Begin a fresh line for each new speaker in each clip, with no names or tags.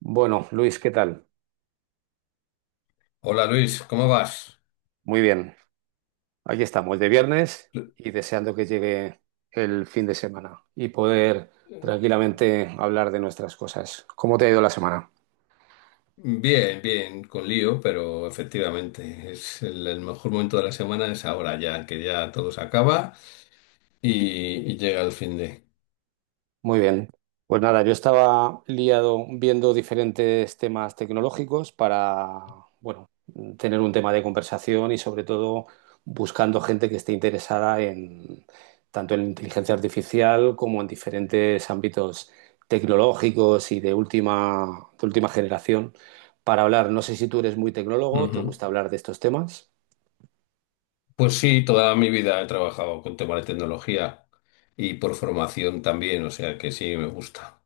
Bueno, Luis, ¿qué tal?
Hola Luis, ¿cómo vas?
Muy bien. Aquí estamos, de viernes
Lu-
y deseando que llegue el fin de semana y poder
eh,
tranquilamente hablar de nuestras cosas. ¿Cómo te ha ido la semana?
Bien, bien, con lío, pero efectivamente es el mejor momento de la semana es ahora ya, que ya todo se acaba y llega el fin de.
Muy bien. Pues nada, yo estaba liado viendo diferentes temas tecnológicos para, bueno, tener un tema de conversación y sobre todo buscando gente que esté interesada en tanto en inteligencia artificial como en diferentes ámbitos tecnológicos y de última generación para hablar. No sé si tú eres muy tecnólogo, ¿te
Ujú.
gusta hablar de estos temas?
Pues sí, toda mi vida he trabajado con temas de tecnología y por formación también, o sea que sí, me gusta.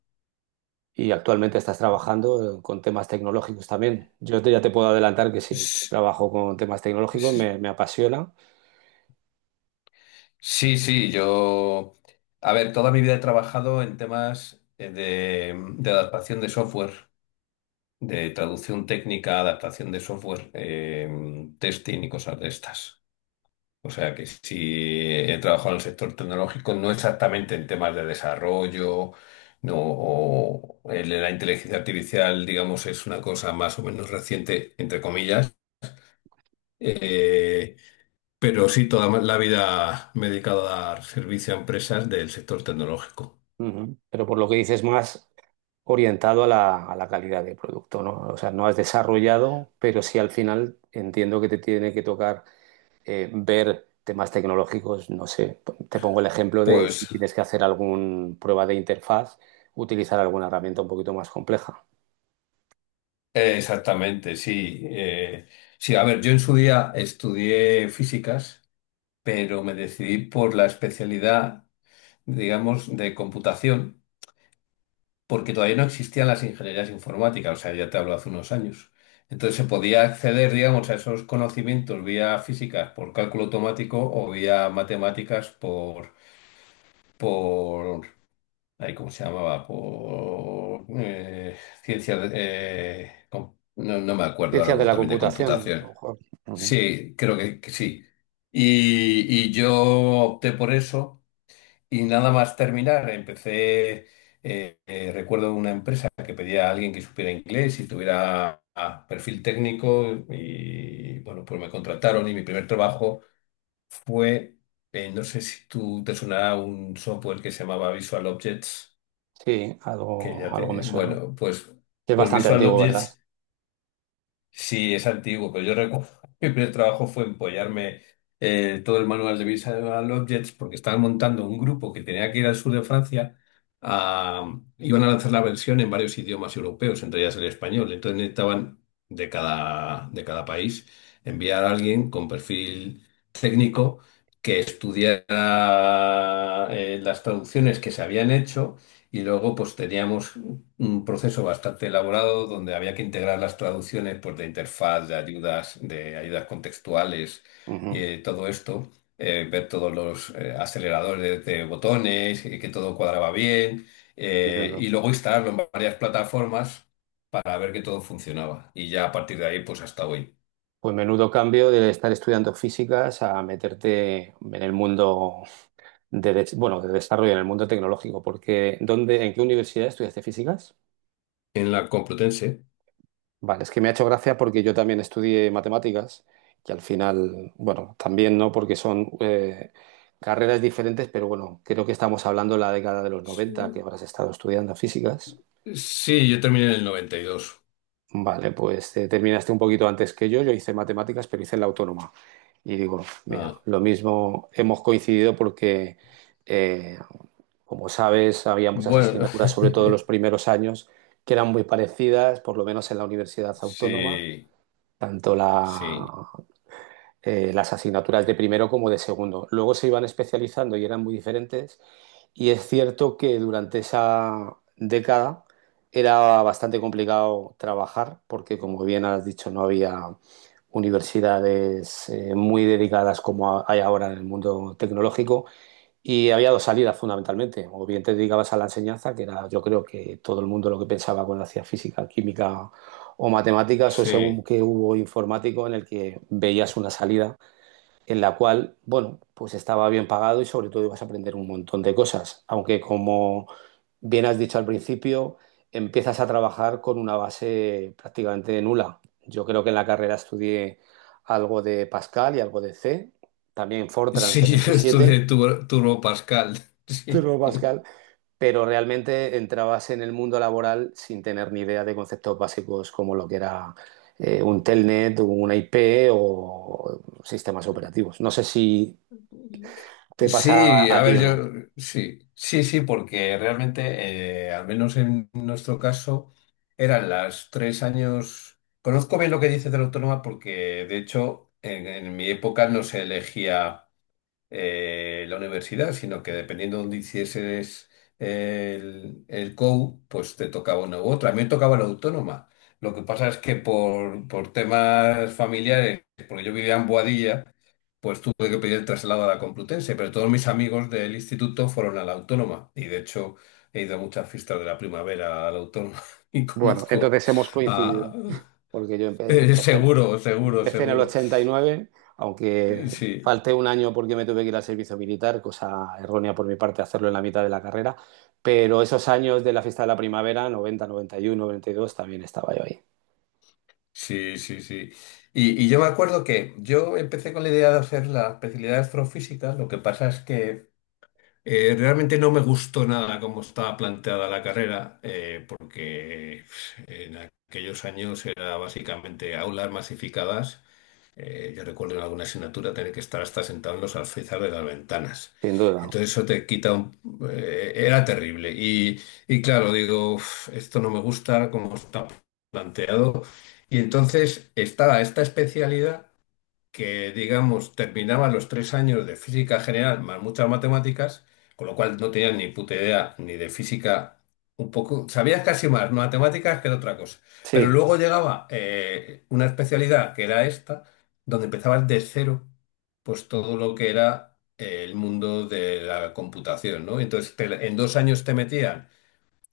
Y actualmente estás trabajando con temas tecnológicos también. Ya te puedo adelantar que sí, que
S-
trabajo con temas tecnológicos,
s-
me apasiona.
Sí, sí, yo... A ver, toda mi vida he trabajado en temas de adaptación de software, de traducción técnica, adaptación de software, testing y cosas de estas. O sea que sí he trabajado en el sector tecnológico, no exactamente en temas de desarrollo, no, o el la inteligencia artificial, digamos, es una cosa más o menos reciente, entre comillas. eh, pero sí, la vida me he dedicado a dar servicio a empresas del sector tecnológico.
Ujú. Pero por lo que dices más orientado a a la calidad del producto, ¿no? O sea, no has desarrollado, pero sí al final entiendo que te tiene que tocar ver temas tecnológicos, no sé, te pongo el ejemplo de si
Pues
tienes que hacer alguna prueba de interfaz, utilizar alguna herramienta un poquito más compleja.
exactamente, sí. Sí, a ver, yo en su día estudié físicas pero me decidí por la especialidad, digamos, de computación, porque todavía no existían las ingenierías informáticas, o sea, ya te hablo hace unos años. Entonces se podía acceder, digamos, a esos conocimientos vía físicas por cálculo automático o vía matemáticas por, ay, ¿cómo se llamaba? Por ciencia, de- no, no me acuerdo,
Ciencias de
algo
la
también de
computación, a lo
computación.
mejor. Ujú.
Sí, creo que sí. Y yo opté por eso. Y nada más terminar, recuerdo una empresa que pedía a alguien que supiera inglés y tuviera perfil técnico y bueno, pues me contrataron y mi primer trabajo fue. No sé si tú te sonará un software que se llamaba Visual Objects,
Sí,
que ya
algo me
te,
suena.
bueno, pues,
Es
pues
bastante
Visual
antiguo, ¿verdad?
Objects. Sí, es antiguo, pero yo recuerdo que mi primer trabajo fue empollarme todo el manual de Visual Objects porque estaban montando un grupo que tenía que ir al sur de Francia. a- Iban a lanzar la versión en varios idiomas europeos, entre ellas el español. Entonces necesitaban de cada país enviar a alguien con perfil técnico que estudiara las traducciones que se habían hecho y luego pues teníamos un proceso bastante elaborado donde había que integrar las traducciones pues, de interfaz, de ayudas contextuales,
Ujú,
todo esto, ver todos los aceleradores de botones, que todo cuadraba bien,
entiendo.
y luego instalarlo en varias plataformas para ver que todo funcionaba. Y ya a partir de ahí, pues hasta hoy.
Pues menudo cambio de estar estudiando físicas a meterte en el mundo bueno, de desarrollo, en el mundo tecnológico, porque ¿dónde, en qué universidad estudiaste físicas?
En la Complutense.
Vale, es que me ha hecho gracia porque yo también estudié matemáticas, que al final, bueno, también no, porque son carreras diferentes, pero bueno, creo que estamos hablando de la década de los 90 que
Sí,
habrás estado estudiando físicas.
sí, yo terminé en el 92.
Vale, pues terminaste un poquito antes que yo. Yo hice matemáticas, pero hice la autónoma. Y digo, mira,
Ah,
lo mismo hemos coincidido porque, eh, como sabes, había muchas
bueno,
asignaturas, sobre todo en los primeros años, que eran muy parecidas, por lo menos en la universidad autónoma,
sí,
tanto
sí,
la las asignaturas de primero como de segundo. Luego se iban especializando y eran muy diferentes. Y es cierto que durante esa década era bastante complicado trabajar porque, como bien has dicho, no había universidades muy dedicadas como hay ahora en el mundo tecnológico y había dos salidas fundamentalmente. O bien te dedicabas a la enseñanza, que era yo creo que todo el mundo lo que pensaba cuando hacía física, química o matemáticas, o ese boom
sí.
que hubo informático en el que veías una salida en la cual, bueno, pues estaba bien pagado y sobre todo ibas a aprender un montón de cosas, aunque como bien has dicho al principio, empiezas a trabajar con una base prácticamente nula. Yo creo que en la carrera estudié algo de Pascal y algo de C, también Fortran
Sí, yo
77,
estudié Turbo Pascal. Sí.
Turbo Pascal, pero realmente entrabas en el mundo laboral sin tener ni idea de conceptos básicos como lo que era un telnet, una IP o sistemas operativos. No sé si ¿te pasa
Sí,
a
a
ti
ver,
o no?
yo sí, sí, sí, porque realmente, al menos en nuestro caso, eran las tres años. Conozco bien lo que dices de la autónoma porque, de hecho, en mi época no se elegía la universidad, sino que dependiendo de dónde hicieses el COU, pues te tocaba una u otra. A mí me tocaba la autónoma. Lo que pasa es que por temas familiares, porque yo vivía en Boadilla, pues tuve que pedir el traslado a la Complutense, pero todos mis amigos del instituto fueron a la autónoma y de hecho he ido a muchas fiestas de la primavera a la autónoma y
Bueno,
conozco
entonces hemos
a...
coincidido, porque yo, empecé,
seguro, seguro,
empecé en el
seguro.
89, aunque
Sí,
falté un año porque me tuve que ir al servicio militar, cosa errónea por mi parte hacerlo en la mitad de la carrera, pero esos años de la fiesta de la primavera, 90, 91, 92, también estaba yo ahí,
sí, sí, sí. Y yo me acuerdo que yo empecé con la idea de hacer la especialidad de astrofísica, lo que pasa es que realmente no me gustó nada cómo estaba planteada la carrera, porque pf, en aquellos años era básicamente aulas masificadas. Yo recuerdo en alguna asignatura tener que estar hasta sentado en los alféizares de las ventanas.
sin duda.
Entonces eso te quita un... era terrible. Y claro, digo, "Uf, esto no me gusta como está planteado. Y entonces estaba esta especialidad que, digamos, terminaba los tres años de física general más muchas matemáticas, con lo cual no tenía ni puta idea ni de física, un poco, sabías casi más matemáticas que de otra cosa. Pero
Sí,
luego llegaba una especialidad que era esta, donde empezabas de cero, pues todo lo que era el mundo de la computación, ¿no? Entonces, en dos años te metían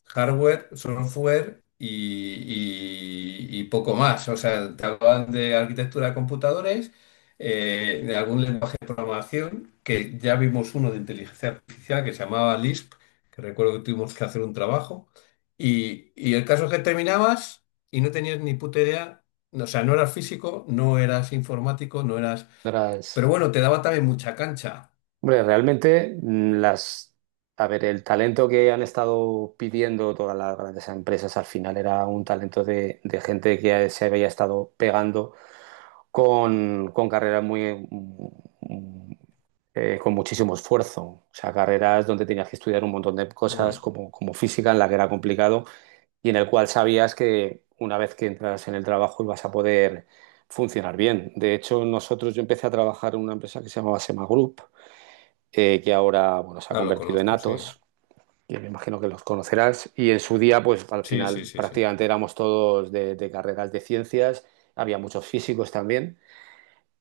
hardware, software y poco más. O sea, te hablaban de arquitectura de computadores, de algún lenguaje de programación, que ya vimos uno de inteligencia artificial que se llamaba Lisp, que recuerdo que tuvimos que hacer un trabajo. Y el caso es que terminabas y no tenías ni puta idea, o sea, no eras físico, no eras informático, no eras... Pero
gracias.
bueno, te daba también mucha cancha.
Hombre, realmente a ver, el talento que han estado pidiendo todas las grandes empresas al final era un talento de gente que se había estado pegando con carreras con muchísimo esfuerzo. O sea, carreras donde tenías que estudiar un montón de cosas
Mm.
como, como física, en la que era complicado y en el cual sabías que una vez que entras en el trabajo ibas a poder funcionar bien. De hecho, nosotros, yo empecé a trabajar en una empresa que se llamaba Sema Group que ahora, bueno, se ha
Ah, lo
convertido en
conozco, sí.
Atos, que me imagino que los conocerás, y en su día, pues al
Sí, sí,
final
sí, sí.
prácticamente éramos todos de carreras de ciencias, había muchos físicos también,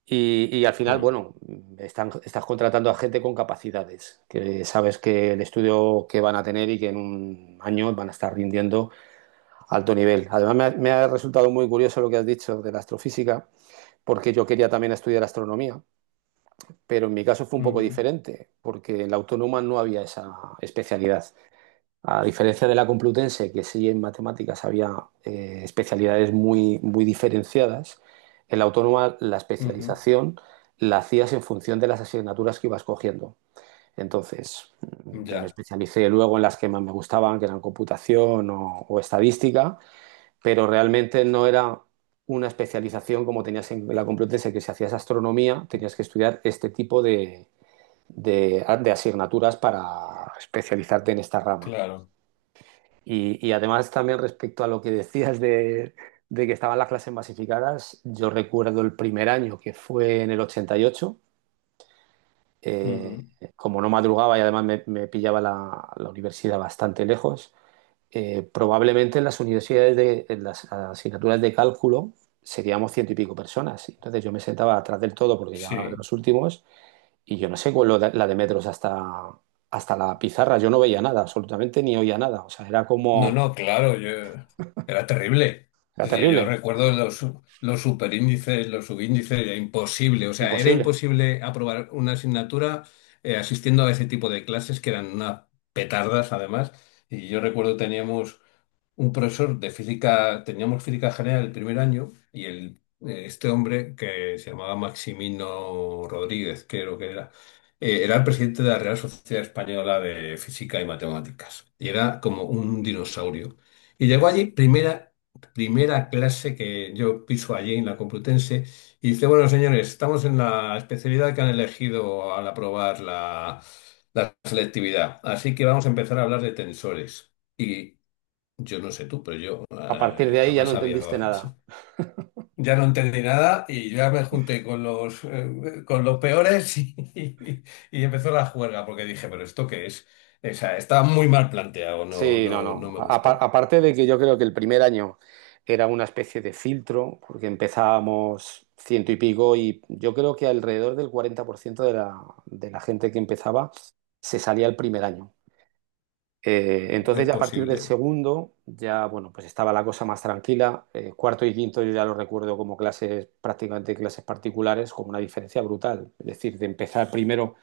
y al final,
Mm.
bueno, estás contratando a gente con capacidades, que sabes que el estudio que van a tener y que en un año van a estar rindiendo alto nivel. Además, me ha resultado muy curioso lo que has dicho de la astrofísica, porque yo quería también estudiar astronomía pero en mi caso fue un poco
Ujú,
diferente, porque en la autónoma no había esa especialidad. A diferencia de la Complutense, que sí en matemáticas había especialidades muy diferenciadas, en la autónoma la
ujú.
especialización la hacías en función de las asignaturas que ibas cogiendo. Entonces, yo me
Ya,
especialicé luego en las que más me gustaban, que eran computación o estadística, pero realmente no era una especialización como tenías en la Complutense, que si hacías astronomía tenías que estudiar este tipo de asignaturas para especializarte en esta rama.
claro.
Y además también respecto a lo que decías de que estaban las clases masificadas, yo recuerdo el primer año que fue en el 88, eh,
Ujú.
como no madrugaba y además me pillaba la universidad bastante lejos, probablemente en las universidades, en las asignaturas de cálculo, seríamos ciento y pico personas. Entonces yo me sentaba atrás del todo porque ya era de
Sí.
los últimos y yo no sé cuál era la de metros hasta la pizarra. Yo no veía nada, absolutamente ni oía nada. O sea, era
No,
como,
no, claro, yo era terrible.
era
Es decir, yo
terrible,
recuerdo los superíndices, los subíndices, era imposible. O sea, era
imposible.
imposible aprobar una asignatura asistiendo a ese tipo de clases que eran unas petardas, además. Y yo recuerdo teníamos un profesor de física, teníamos física general el primer año y el, este hombre que se llamaba Maximino Rodríguez, creo que era, era el presidente de la Real Sociedad Española de Física y Matemáticas y era como un dinosaurio. Y llegó allí, primera clase que yo piso allí en la Complutense, y dice, bueno, señores, estamos en la especialidad que han elegido al aprobar la... la selectividad. Así que vamos a empezar a hablar de tensores. Y yo no sé tú, pero yo
A partir de ahí ya no
jamás había...
entendiste nada.
Ya no entendí nada y yo ya me junté con los peores y, y empezó la juerga porque dije, pero ¿esto qué es? O sea, estaba muy mal planteado, no,
Sí, no,
no, no
no.
me gustó.
Aparte de que yo creo que el primer año era una especie de filtro, porque empezábamos ciento y pico y yo creo que alrededor del 40% de de la gente que empezaba se salía el primer año. Entonces
Es
ya a partir del
posible.
segundo, ya bueno, pues estaba la cosa más tranquila. Cuarto y quinto yo ya lo recuerdo como clases, prácticamente clases particulares, con una diferencia brutal. Es decir, de empezar primero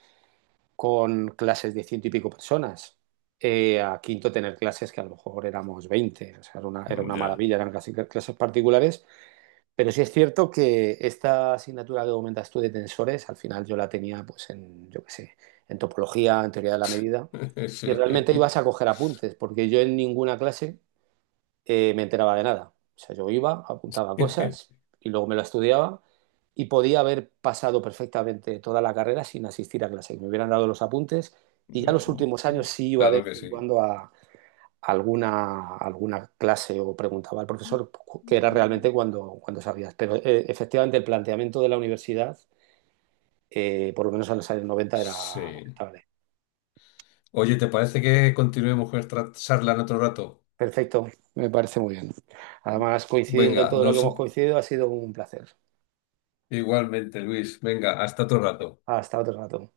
con clases de ciento y pico personas, a quinto tener clases que a lo mejor éramos 20. O sea, era una
Ya.
maravilla, eran casi clases particulares, pero sí es cierto que esta asignatura que comentas tú de tensores, al final yo la tenía pues en, yo qué sé, en topología, en teoría de la medida, y
Sí.
realmente ibas a coger apuntes, porque yo en ninguna clase me enteraba de nada. O sea, yo iba, apuntaba cosas y luego me lo estudiaba y podía haber pasado perfectamente toda la carrera sin asistir a clase, que me hubieran dado los apuntes y ya los últimos años sí iba de
Claro
vez
que
en
sí.
cuando a, alguna clase o preguntaba al profesor qué era realmente cuando, cuando sabías. Pero efectivamente el planteamiento de la universidad, por lo menos en los años 90, era
Sí.
lamentable.
Oye, ¿te parece que continuemos con esta charla en otro rato?
Perfecto, me parece muy bien. Además, coincidiendo en
Venga,
todo lo que
nos...
hemos coincidido, ha sido un placer.
igualmente, Luis. Venga, hasta otro rato.
Hasta otro rato.